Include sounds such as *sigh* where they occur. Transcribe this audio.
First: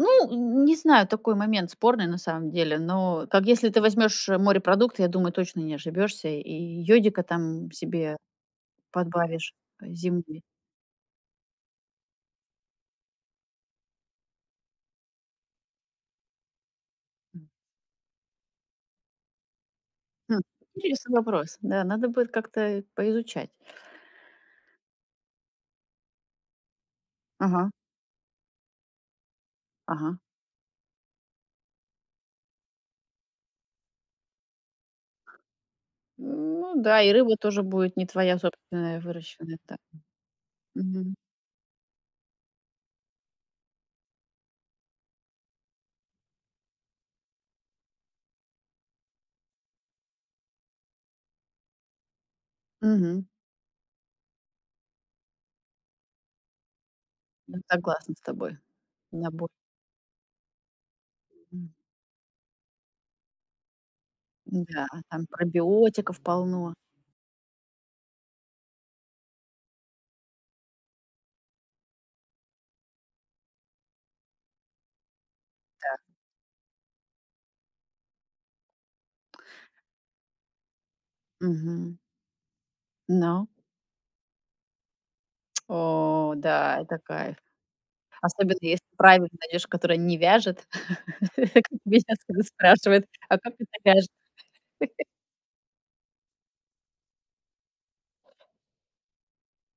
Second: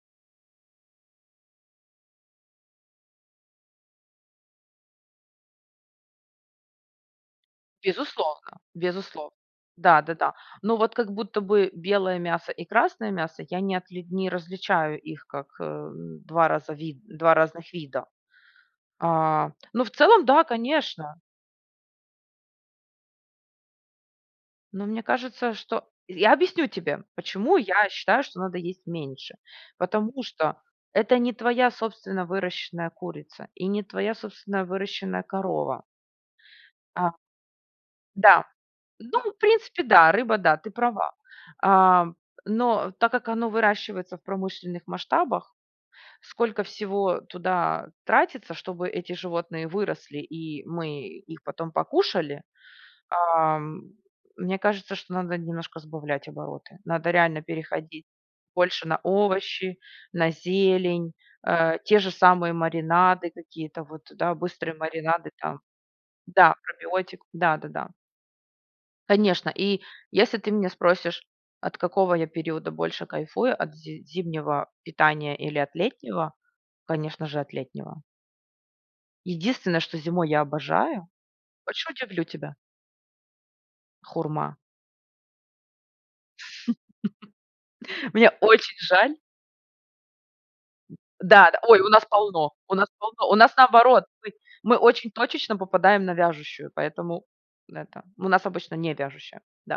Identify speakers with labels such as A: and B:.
A: Ну, н не знаю, такой момент спорный, на самом деле. Но, как если ты возьмёшь морепродукты, я думаю, точно не ошибёшься, и йодика там себе
B: Безусловно, безусловно.
A: подбавишь, э,
B: Да-да-да.
A: земли.
B: Но вот как будто бы белое мясо и красное мясо я не отли не различаю их как, э, н 2 раза вид 2
A: М.
B: разных вида. А, ну, в целом
A: Хм,
B: да,
A: интересный
B: конечно.
A: вопрос. Да, надо будет как-то и поизучать.
B: Ну, мне кажется, что я объясню тебе, почему
A: Ага.
B: я считаю, что надо есть меньше.
A: Ага.
B: Потому что это не твоя собственно выращенная курица и не твоя собственная выращенная корова.
A: Ну да,
B: А,
A: и рыба тоже будет не твоя
B: да.
A: собственная,
B: Ну, в
A: выращенная, так?
B: принципе, да, рыба, да, ты права.
A: Мгм.
B: Ам, но так как оно выращивается в промышленных масштабах, сколько всего туда тратится, чтобы эти животные выросли и мы их потом покушали.
A: Мгм.
B: Ам, мне кажется, что надо немножко сбавлять обороты. Надо реально
A: Ну,
B: переходить
A: согласна с тобой.
B: больше на
A: На бо
B: овощи, на зелень.
A: М.
B: Э, те же самые маринады, какие-то вот, да, быстрые
A: М-да, там
B: маринады там.
A: пробиотиков
B: Да,
A: полно.
B: пробиотик. Да-да-да. Конечно. И если ты меня спросишь, от какого я периода больше кайфую, от зи зимнего питания или от
A: Да.
B: летнего? Конечно же, от летнего. Единственное, что зимой я обожаю. Хочешь,
A: Мгм.
B: удивлю тебя?
A: Но.
B: Хурма.
A: *tsk* О да, это кайф!
B: *laughs* Мне
A: Особенно
B: очень
A: если
B: жаль.
A: правильный найдёшь, который не вяжет.
B: Да-да,
A: *chuckles* Как
B: ой, у
A: мне
B: нас
A: щас будут
B: полно, у нас
A: спрашивать:
B: полно. У
A: "А как
B: нас
A: это
B: наоборот,
A: вяжет?"
B: мы мы
A: *laughs*
B: очень точечно попадаем на вяжущую, поэтому н это у нас обычно не вяжущая, да.